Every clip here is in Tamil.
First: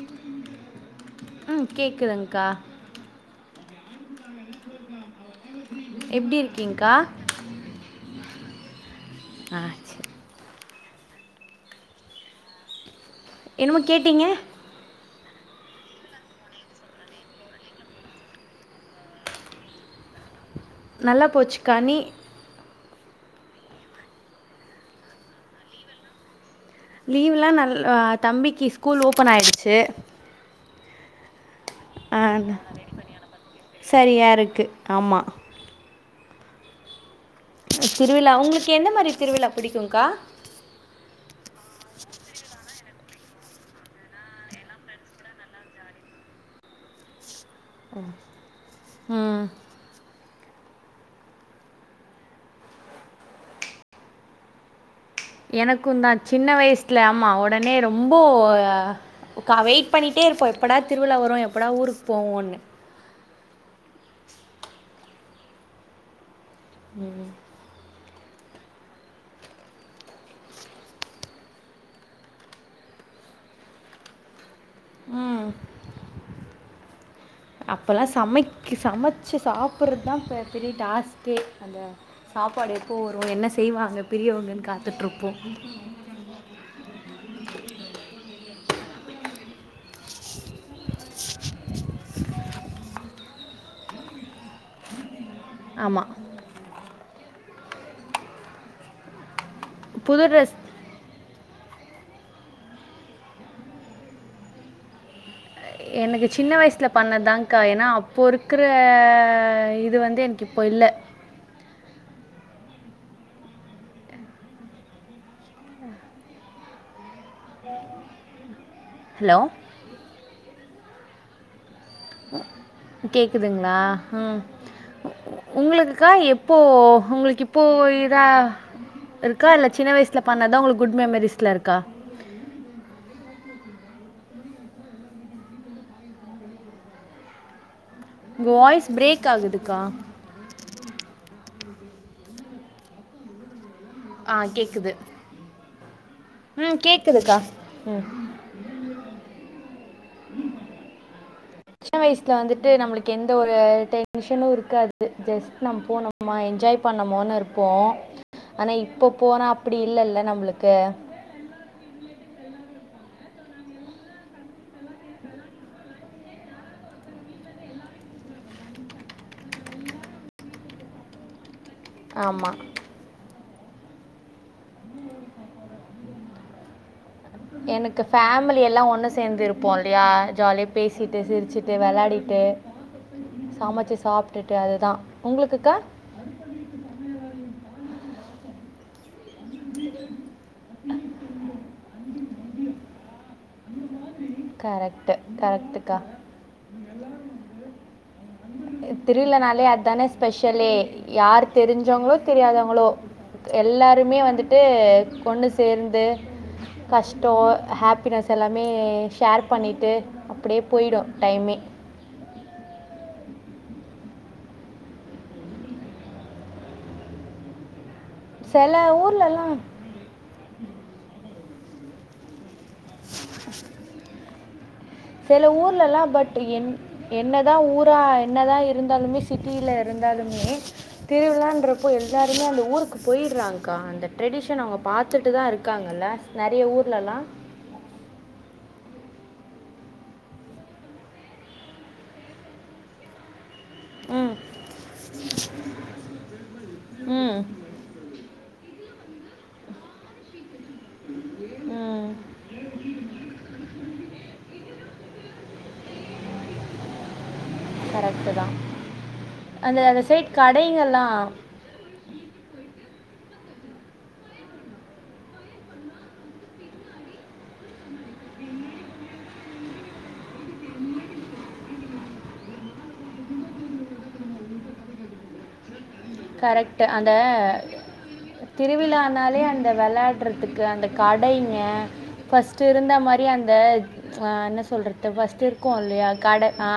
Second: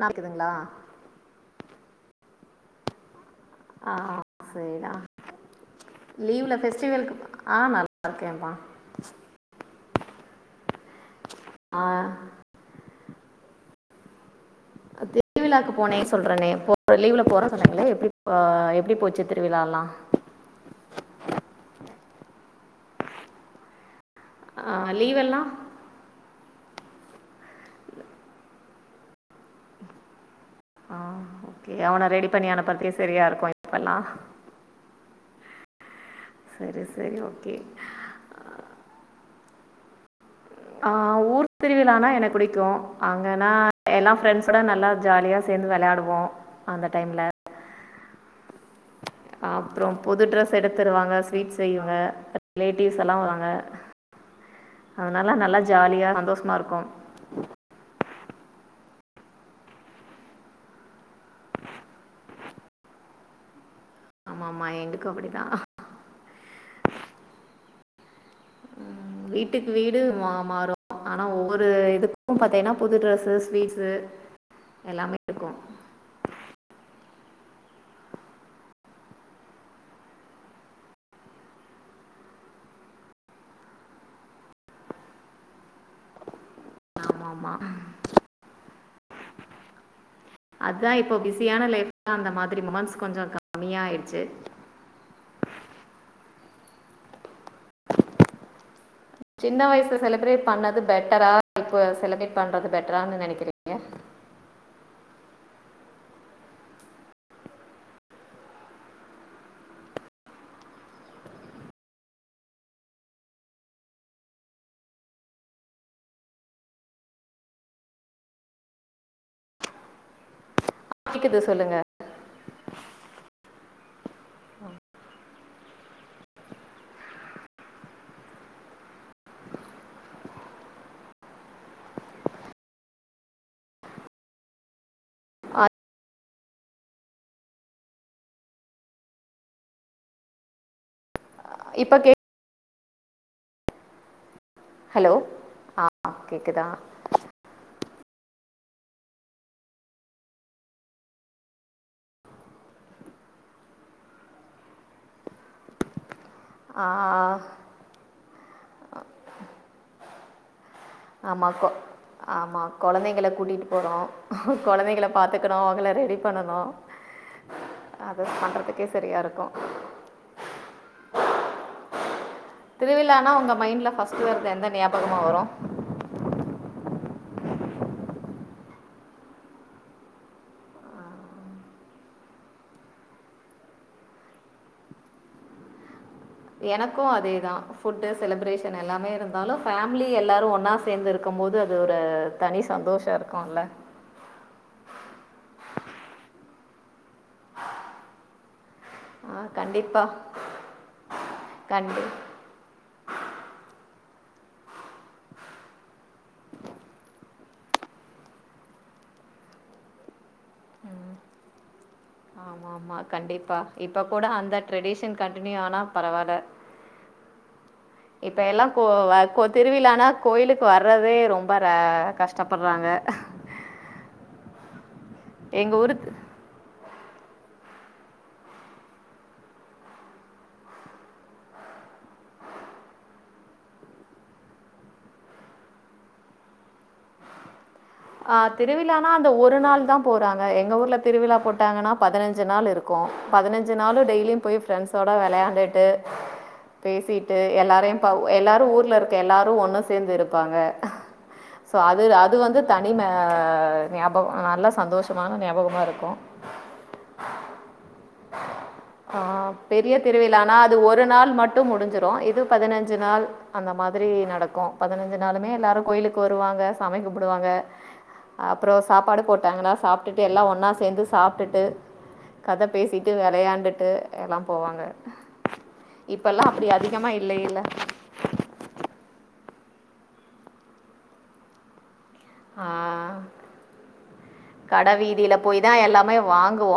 நடக்குதுங்களா ம் கேக்குதுங்கா ஆ சேரி டா எப்படி லீவ்ல இருக்கீங்கக்கா பெஃபஸ்டிவல்க்கு ஆ நல்லா இருக்கேன்ப்பா ஆ சரி ஆ என்னுமோ கேட்டீங்க திருவிழாவுக்கு போனே சொலிறேனே போன லீவுல போறே சொன்னீங்களே எப்டி அ எப்டி போச்சு திருவிழாலா நல்ல போச்சுக்கா நீ ஆ லீவெல்லா லீவ்லா நல் தம்பிக்கு ஸ்கூல் ஓப்பன் ஆயிடுச்சு ஆ ஓகே அவன ஆ, ரெடி பண்ணி அனுப்றதுக்கே சரியா இருக்கு இப்பெல்லா தா இருக்கு ஆமா சரி சரி ஓகே திருவிழா உங்ளுக்கு எந்த மாரி திருவிழா பிடிக்குங்க்கா ஆ ஊர் திருவிழானா எனக் பிடிக்கு அங்கனா எல்லா ஃப்ரெண்ட்ஸோட நல்லா ஜாலியா சேந்து வெளாடுவோ அந்த டைம்ல ம் ம் அப்றோ புது ட்ரெஸ் எடுத்துருவாங்க ஸ்வீட்ஸ் செய்யுங்க ரிலேட்டிவ்ஸ் எல்லா வராங்க எனக்குந்தா சின்ன சந்தோஷமா இருக்கும் வயசுல ஆமா உடனே ரொம்போ ஒரு கா வெயிட் பண்ணிட்டே இருப்போ எப்படா திருவிழா வரு எப்படா ஊருக்கு போவோன்னு ஆமா ஆமா எங்க கம்பெனி தா ம் ம் உம் வீட்டுக்கு வீடு மா மாறு ஆனா ஒவ்வொரு இதுக்கு பாத்தேன்னா புது ட்ரெஸ்ஸூ ஸ்வீட்ஸூ எல்லாமே இருக்கு அப்பல்லா சமைக் சமச்சு சாப்பிட்றதா இப்ப பெரிய டாஸ்க்கே அதா சாப்பாடு எப்போ வரு என்ன செய்வாங்க பெரியவங்கன் காத்துட் இருப்போ ஆம ஆமா அதா இப்போ பிஸியான லைப்ல அந்த மாதிரி மூமெண்ட்ஸ் கொஞ்சோ கம்மியாயிடுச்சு ஆமா சின்ன வயசு புது செலிப்ரேட் ட்ரெஸ் பண்ணது பெட்டரா இப்ப செலிப்ரேட் பண்றது பெட்டரானு நெனைக்கிறே ஏ எனக்கு சின்ன வயசல பண்ணதாகா ஏனா அப்போ இருக்கிற இது வந்து எனக்கு இப்போ இல்ல ஹலோ கேக்குது சொல்லுங்க கேக்குதுங்ளா அ உங்களுக்கா எப்போ உங்களுக் இப்போ இதா இருக்கா இல்ல சின்ன வயசுல பண்ணாதா உங்களுக்கு குட் மெமரிஸ்ல இருக்கா ஆ உங்க வாய்ஸ் பிரேக் ஆகுதுக்கா இப்ப கேக் ஆ கேக் ஹலோ ஆ கேக்குதா ம் கேக்குதுக்கா ம் சின்ன வயசுல வந்துட்டு நம்மளுக்கு எந்த ஒரு டென்ஷனு இருக்காது அது ஜஸ்ட் நம் போனோ என்ஜாய் ஆ, பண்ணமோன் இருப்போ ஆனா இப்போ போனா அப்டி இல்ல்ல நம்மளுக்கு ஆமாக்கோ ஆமா கொழந்தைங்கள கூட்டிட்டு போறோ கொழந்தைங்கள பாத்துக்கணு அவங்கள ரெடி பண்ணணு அ அது பண்றதுக்கே சரியா இருக்கு ஆமா திருவிழானா ஒங்க மைண்ட்ல பஸ்ட் வர்றது எந்த ஞாபகமா வரு எனுக்கு ஃபேமிலி எல்லா ஒண்ணு சேந்து இருப்போ இல்லியா ஜாலியா பேசிட்டு சிரிச்சுட்டு வெளாடிட்டு சமைச்சு சாப்டுட்டு அதுதா உங்ளுக்குக்கா எனக்கு அதேதா ஃபுட்டு செலிப்ரேஷன் எல்லாமே இருந்தாலு ஃபேமிலி எல்லாரு ஒன்னா சேந்து இருக்கும் போது அது ஒரு தனி சந்தோஷ இருக்குல்ல கரெக்டு கரெக்டுக்கா இங்க எல்லா வந்து ஆ திருவிழானாலே அதானே கண்டிப்பாக ஸ்பெஷலே யார் கண்டி தெரிஞ்சவங்களோ தெரியாதங்ளோ எல்லாருமே வந்துட்டு கொண்ணு சேர்ந்து கஷ்டோ ஹேப்பினஸ் எல்லாமே ஷேர் பண்ணிட்டு அப்டியே போய்டு டைமே ஆமா ஆமா கண்டிப்பா இப்ப கூட அந்த ட்ரெடிஷன் கண்டினியூ ஆனா பரவால்ல இப்ப எல்லா சில கோ அ கோ ஊர்லலாம் திருவிழானா கோயிலுக்கு வர்றதே ரொம்ப ர கஷ் டப்பறாங்க செல ஊர்லல்லா பட் என் என்னதா ஊரா என்னதா இருந்தாலுமே சிட்டில இருந்தாலுமே திருவிழான்றப்ப எல்லாருமே அந்த ஊருக்கு போய்டுறாங்கக்கா அந்த ட்ரெடிஷன் அவங்க பாத்துட்டுதா இருக்காங்கல்ல நெறைய ஊர்லலா திருவிழானா அந்த ஒரு நாள்தா போறாங்க எங்க ஊர்ல திருவிழா போட்டாங்கன்னா பதினஞ்சு நாள் இருக்கு பதினஞ் சு நாளு ம் டெய்லியு போய் ஃப்ரண்ட்ஸோட வெளயாண்டுட்டு பேசிட்டு ம் எல்லாரையு பவ் எல்லாரு ஊர்ல இருக் ப எல்லாரு ஒன்னு சேந்து இருப்பாங்க சோ அது ம் அது வந்து தனிம ஞாபகோ நல்ல சந்தோஷமான ஞாபகமா இருக்கு கரெக்ட்டுதா ஆ, அந்த அந்த சைட் கடைங்கல்லா டு முடிஞ்சுறு இது பதினஞ்சு நாள் அந்த மாதிரி நடக்கு பதினஞ்சு நாளுமே எல்லாரு கோயிலுக்கு வருவாங்க சாமி கும்புடுவாங்க அப்ற சாப்பாடு போட்டாங்கனா சாப்டுட்டு எல்லா ஒன்னா சேந்து சாப்டுட்டு கத பேசிட்டு வெளயாண்டுட்டு எல்லா போவாங்க இப்பெல்லா அப்டி கரெக்டு அதிகமா அந்த இல்ல இல்ல திருவிழானாலே அந்த வெளாடுறதுக்கு அந்த கடைங்க ஃபஸ்ட் இருந்த மாரி அந்த என்ன கடை சொல்றது ஃபஸ்ட் இருக்கு இல்லயா கட ஆ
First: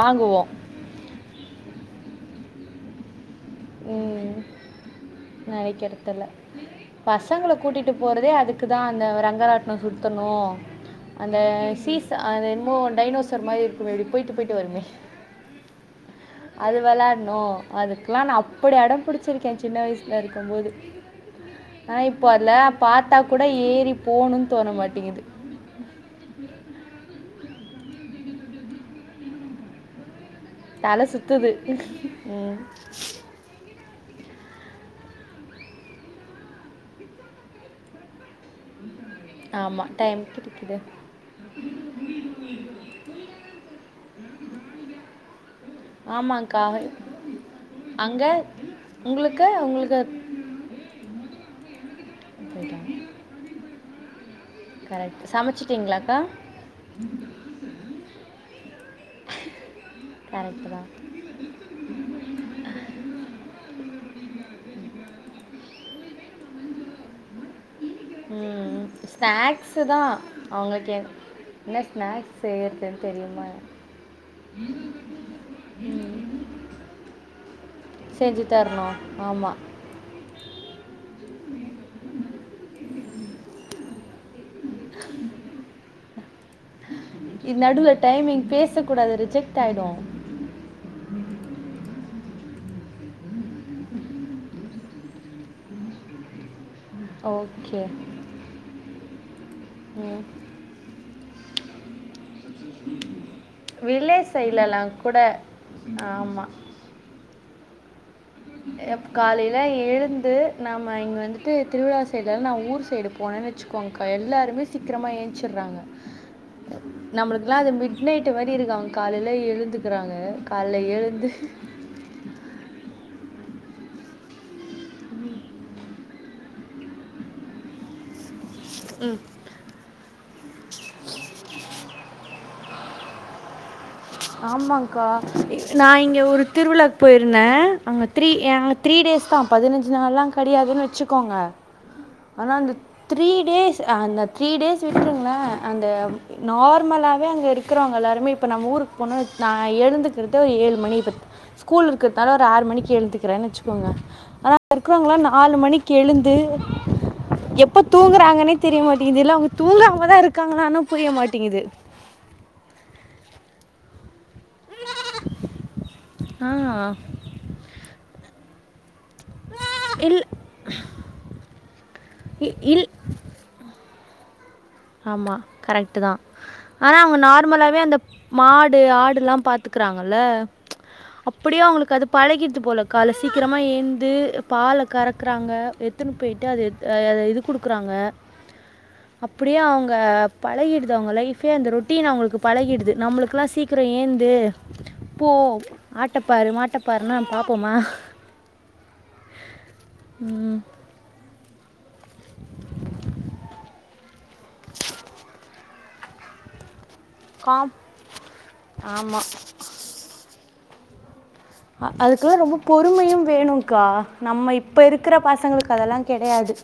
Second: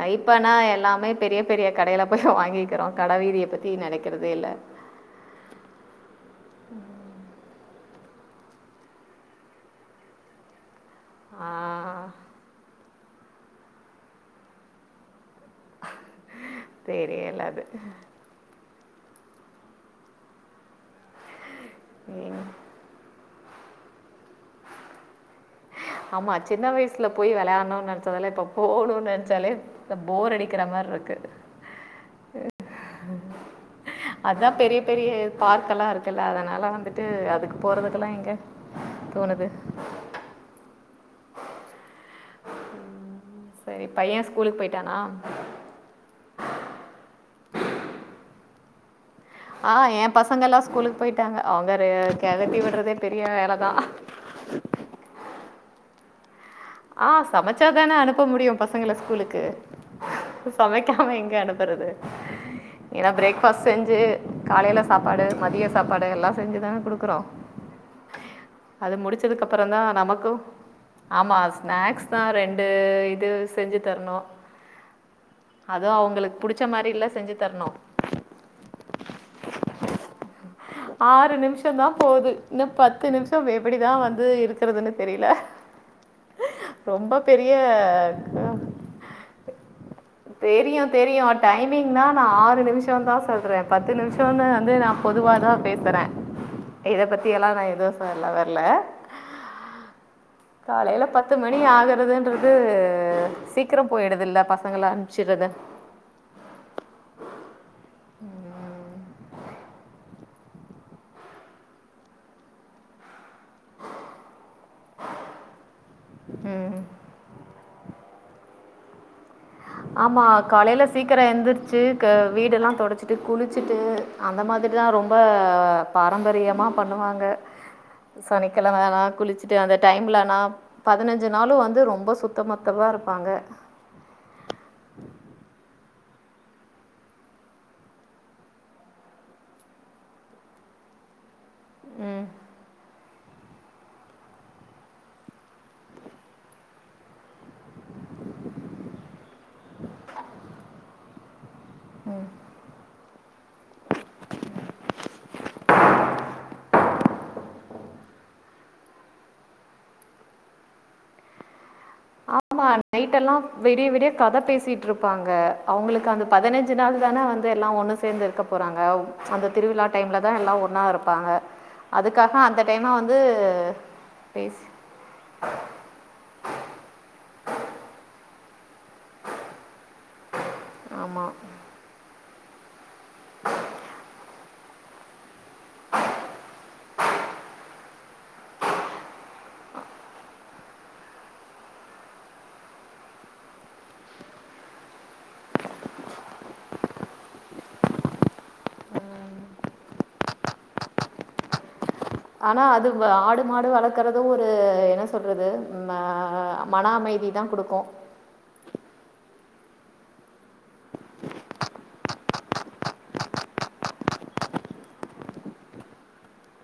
அ இப்பனா எல்லாமே பெரிய பெரிய கடைல போய் வாங்கிக்கிறோ கட வீதிய பத்தி நெனக்கறதே இல்ல நெனக்கெறத்தில்ல பசங்கள கூட்டிட்டு போறதே அதுக்குதா அந்த ரெங்கராட்னோ சுத்தணு அந்த சீஸ்சா அது என்னமோ டைனோசர் மாரி இருக்குமே இப்டி போய்டு போய்டு வருமே அது வெளாட்ணு தெரியல அது அதுக்கெல்லா நா அப்படி அடம் புடிச்சுருக்கே சின்ன வய்சுல இருக்கும் போது ஆனா இப்போ ம். அதுல பாத்தா கூட ஏறி போணுன் தோன மாட்டிங்குது ஆமா சின்ன வய்சுல போய் வெளயாணு நெனைச்சதால இப்ப போணுன் நெனைச்சாலே த போர் அடிக்கிற தலை மார்ருக்கு சுற்றுது ம் அதா பெரிய பெரிய பார்க் எல்லா இருக்குல்ல அதுனால வந்துட்டு அதுக்கு போறதுக்கெல்லா எங்க தோணுது ஆமா டைம் கெடிக்குது செரி பைய ஸ்கூலுக் பொய்ட்டானா ஆமாங்கா அங்க உங்ளுக்கு ஆ ஏ பசங்க எல்லா ஸ்கூலுக்கு போயிட்டாங்க அவுங்க ரெ கெளப்பி போயிட்டாங்க விட்றதே பெரிய வேலதா அ சமைச்சிட்டிங்ளாக்கா ஆ சமைச்சாதான அனுப்ப முடியு பசங்கள ஸ்கூலுக்கு கரெக்டு தான் சமைக்காம எங்க அனுப் வருது ஏன்னா பிரேக் ஃபாஸ்ட் செஞ்சு காலையில சாப்பாடு மதிய சாப்பாடு எல்லா செஞ்சுதான குடுக்குறோ ம் அது முடிச்சதுக்கப்றோ தா ஸ்நாக்ஸு தான் நமக்கு அவங்களுக்கு என்- ஆமா என்ன ஸ்நாக்ஸ் தா ரெண்டு செய்கிறதுன்னு இது தெரியுமா செஞ்சு தருனூ அதுவு அவுங்களுக்கு புடிச்ச மாரி இல்ல செஞ்சு தருனூ செஞ்சு தருனூ ஆமா ஆறு நிமிஷோ தா போது இன்னோ பத்து நிமிஷோ எப்டிதா வந்து இருக்குறதுன்னு தெரில ரொம்ப பெரிய இது நடுவில் டைமிங் பேசக்கூடாது ரிஜெக்ட் ஆகிடும் தெரியு தெரியு டைமிங்தா நா ஆறு நிமிஷோ தா சொல்றே பத்து நிமிஷோனு வந்து நா பொதுவா தா பேசுறே [inaudible] இத பத்தியெல்லா நா எதுவு சொல்ல வர்ல உம் காலையில பத்து மணி ஆகுறதுன்றது சீக்கிரம் போயிடுது இல்ல பசங்கள அம்ச்சிறது ஆமா காலையில எழுந்து நாம இங்க வந்துட்டு திருவிழா சைடுலா நா ஊர் சைடு போனோனு வச்சுக்கோங்க்கா எல்லாருமே சீக்கிரமா ஏன்ச்சிறாங்க ம் நம்மளுக்குல்லா அது மிட் நைட் மாரி இருக்கு அங் காலையில எழுந்துக்குறாங்க கால்ல எழுந்து க்கு வீடெல்லா தொடச்சிட்டு குளிச்சிட்டு அந்த மாரி தா ரொம்ப ப பாரம்பரியமா பண்ணுவாங்க சனிக்கெழமல்லா குளிச் சிட்டு அந்த டைமிலனா பதினஞ்சு நாளு வந்து ரொம்ப சுத்தமத்தமா இருப்பாங்க ஆமாங்கா நா இங்க ஒரு திருவிழாக்கு போயிருந்தே அங்க த்ரீ ஏ த்ரீ டேஸ் தா பதினஞ்சு நாள்லா கெடையாதுன்னு வச்சுக்கோங்க உம் ஆனா அந்த த்ரீ டேஸ் அந்த த்ரீ டேஸ் விட்ருங்ளே அந்த நார்மலாவே அங்க இருக்கிறவங்க எல்லோருமே இப்போ நம்ம ஊருக்கு போணோன்னா நா எழுந்துக்கிறது ஒரு ஏழு மணி ப ஸ்கூல் இருக்கதால ஒரு ஆறு மணிக்கு எழுந்துக்கிறேன் வச்சு உம் அ இருக்கிறவ்ங்ளா நாலு மணிக்கு எழுந்து எப்போ தூங்குறாங்கன்னே தெரிய மாட்டேங்கிது இல்ல அவுங்க தூங்காமதா இருக்காங்களானோ புரிய மாட்டேங்கிது ஆமா நைட் எல்லா விடிய விடிய கத பேசி த்திட்டு இருப்பாங்க அவுங்களுக்கு அந்த ஆ பதினஞ்சி நாள் தான வந்து எல்லா ஒண்ணு சேந்து இருக்க போறாங்க அந்த திருவிழா டைம்ல இல்லை தா எல்லா ஒன்னா இருப்பாங்க அதுக்காக இ- அந்த இல் டைம்னா வ ந்து பேஸ் ஆமா கரெக்ட் ட்டு தா ஆனா அவுங்க நார்மலாவே அந்த மாடு ஆடுல்லா பாத்துக்குறாங்கல்ல ஆமா. அப்டியே அவுங்களுக்கு அது பழகிச்சு போல கால்ல சீக்கிரமா ஏந்து பாலக் கறக்குறாங்க எத்துன்னு போயிட்டு அத அ அத இது குடுக்குறாங்க அப்டியே அவுங்க பழகிடுது அவுங்க லைஃபே அந்த ரொட்டீன் அவுங்களுக்கு பழகிடுது நம்மளுக்கு எல்லா சீக் அப்றோ ஏந்து போ ஆட்டப்பாரு மாட்டப்பாருன்னா பாப்போமா ம் ஆனா அது ஆடு மாடு வளர்க்கறது ஒரு என்ன சொல்றது ம மன அமைதி தான் காம் குடுக்கும். ஆமா அதுக்குல்லா ரொம்ப பொறுமையு வேணுங்க்கா நம்ம இப்ப இருக்கிற பசங்களுக்கு அதெல்லா கெடையாது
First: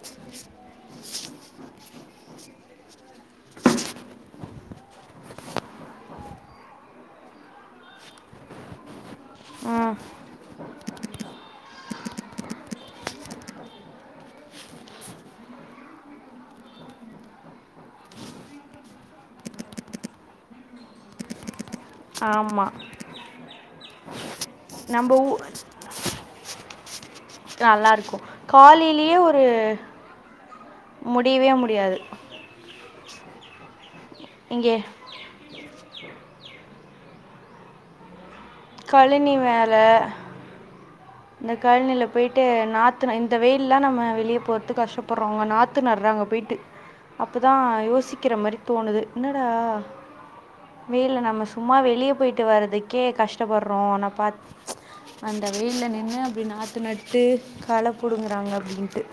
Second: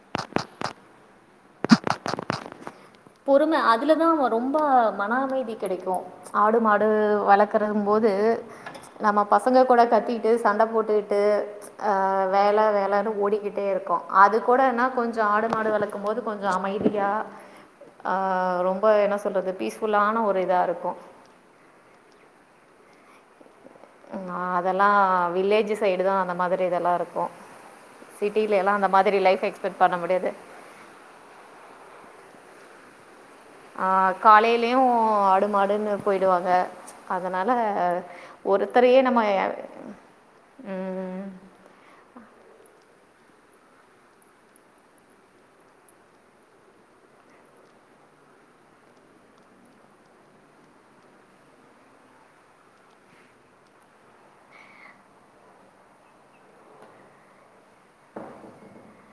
பொறும அதுல தா அவ ரொம்ப மன அமைதி கெடைக்கு ஆடு மாடு வளக்கறம் போது நம்ம பசங்க கூட கத்திக்கிட்டு சண்ட போட்டுகிட்டு அ வேல வேலனு ஓடிக்கிட்டே இருக்கோ அது கூட என்ன கொஞ்சோ ஆடு மாடு வளக்கும் போது கொஞ்சோ அமைதியா ஆ ரொம்ப என்ன சொல்றது பீஸ்புல்லான ஒரு இதா இருக்கு ஆமா ஆ அதெல்லா நம்ம ஊ வில்லேஜ் சைடு தா அந்த மாதிரி இதெல்லா இருக்கு நல்லா இருக்கு காலைலேயே ஒரு பண்ண முடியாது முடியவே முடியாது ஆ இங்கே காலைலயு ஆடு மாடுன்னு போய்டுவாக அதனால ஒருத்தரயே நம்ம எ த இந்த காலனில பேய்ட்டு நாத்து இந்த வெயில்ல நம்ம வெளிய போறதுக்கு கஷ்டப்படுறோ அவுங்க நாத் து நடுறாங்க பேய்ட்டு அப்பதா யோசிக்கர மாரி தோணுது என்னடா வெயில்ல நம்ம சும்மா வெளிய போய்ட்டு வர்றதுக்கே கஷ்டப் பட்றோ ஆனா பாத் அந்த வெயில்ல நின்னு அப்டி நாத்து நட்டு கள புடுங்குறாங்க அப்டின்ட்டு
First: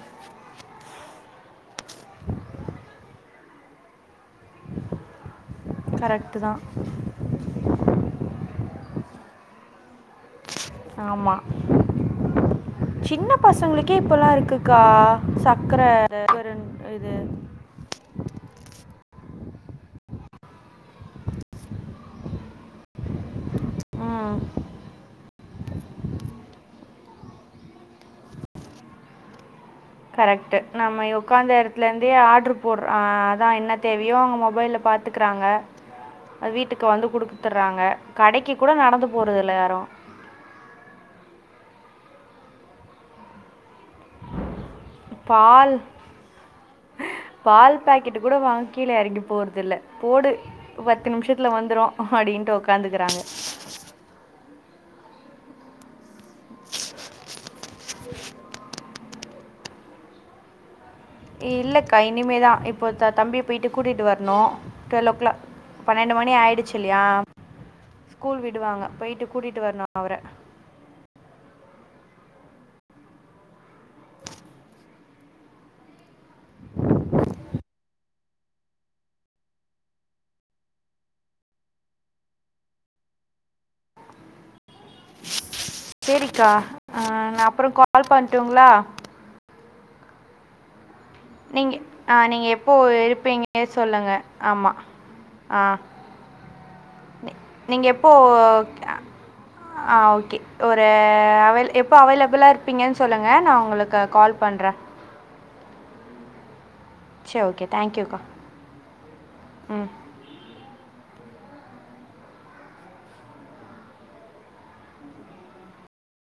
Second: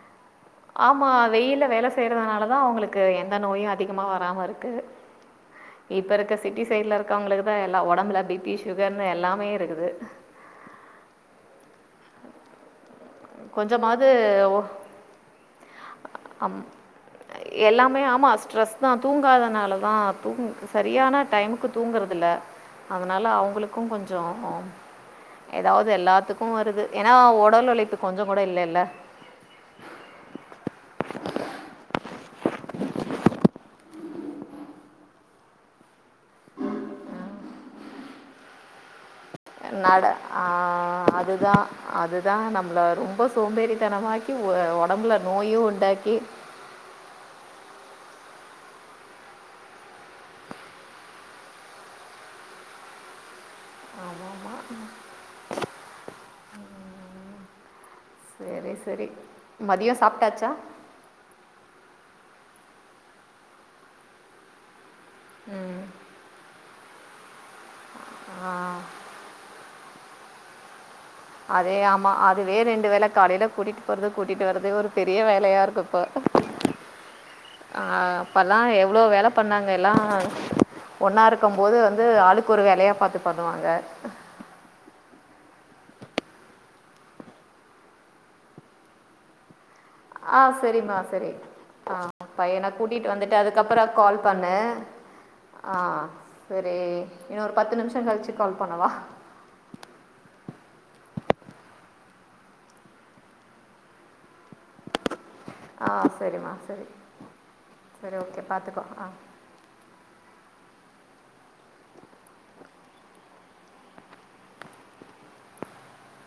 ஆமா வெயில்ல வேல செய்யறதுனால தா அவங்களுக்கு எந்த நோயு அதிகமாக வராம இருக்கு இப்ப இருக்க கரெக்டு தான் சிட்டி சைட்ல இருக்கவங்களுக்குதா எல்லா ஒடம்புல பி பி சுகர்னு எல்லாமே இருக்குது ஆமா சின்ன பசங்களுக்கே கொஞ்சமாவது இப்பல்லா ஒ இருக்குக்கா சக்கர அம் ன் இது இது எல்லாமே ஆமா ஸ்ட்ரெஸ் தா தூங்காதனால தா தூங் சரியான டைமுக்கு தூங்கறதில்ல அதனால அவுங்களுக்கு கொஞ்சோ ம் ஏதாவது எல்லாத்துக்கு வருது ஏனா ஒடல் ஒழைப்பு கொஞ்சோ கூட இல்லல கரெக்ட்டு நம்ம உக்காந்த எடத்துல இருந்தே ஆட்ரு போடுற ஆ அதா என்ன தேவயோ அவுங்க மொபைல்ல பாத்து க்கறாங்க அ வீட்டுக்கு வந்து குடுத்தறாங்க கடைக்கு கூட நடந்து போகிறதில்ல எ யாரும் நட ஆ அது தா அது தா நம்மள ரொம்ப சோம்பேறித்தனமா ஆக்கி ஒ ஒடம்புல நோயு பால் உண்டாக்கி பால் பாக்கெட் கூட வாங்க கீழ எறங்கி போறது இல்ல போடு பத்து நிமிஷத்துல வந்துரு அப்டின்ட்டு உக்காந்துக்கறாங்க ஆமா ஆமா ம் சேரி சேரி மதியோ சாப்ட்டாச்சா இல்லக்கா இனிமேதா இப்போ த தம்பிய போய்ட்டு கூட்டிட்டு வரணு டுவெல்லோ கிளாக் பன்னெண்டு மணி ஆயிடுச்சி இல்லயா ஸ்கூல் விடுவாங்க பேய்ட்டு கூட்டிட்டு வரணு அவர அதே ஆமா அதுவே ரெண்டு வேல காலைல கூட்டிட்டு போறது கூட்டிட்டு வர்றதே ஒரு பெரிய வேலயா இருக்கு இப்போ அ அப்பல்லா எவ்ளோ வேல பண்ணாங்க எல்லா ஒன்னா இருக்குபோது வந்து ஆளுக்கு ஒரு வேலயா பாத்து பண்ணுவாங்க சேரிக்கா அ நா அப்றோ கால் பண்ட்டுங்ளா ஆ சரிமா சரி நீங்கள் ஆ நீங்கள் பையன எப்போ கூட்டிட்டு வந்துட்டு இருப்பீங்க அதுக்கப்புறோ கால் சொல்லுங்கள் பண்ணு ஆமாம் ஆ சரி இன்னு ஒரு பத்து நீங்கள் நிமிஷோ எப்போ கழிச்சி கால் பண்ணவா ஆ ஓகே ஒரு அவைல் எப்போ அவைலபிளா இருப்பீங்கன் சொல்லுங்க நா உங்களுக்கு கால் பண்றே ஆ சரிமா சரி சே ஓகே சரி தேங்க்யூக்கா ஓகே பார்த்துக்கோ ஆ ம்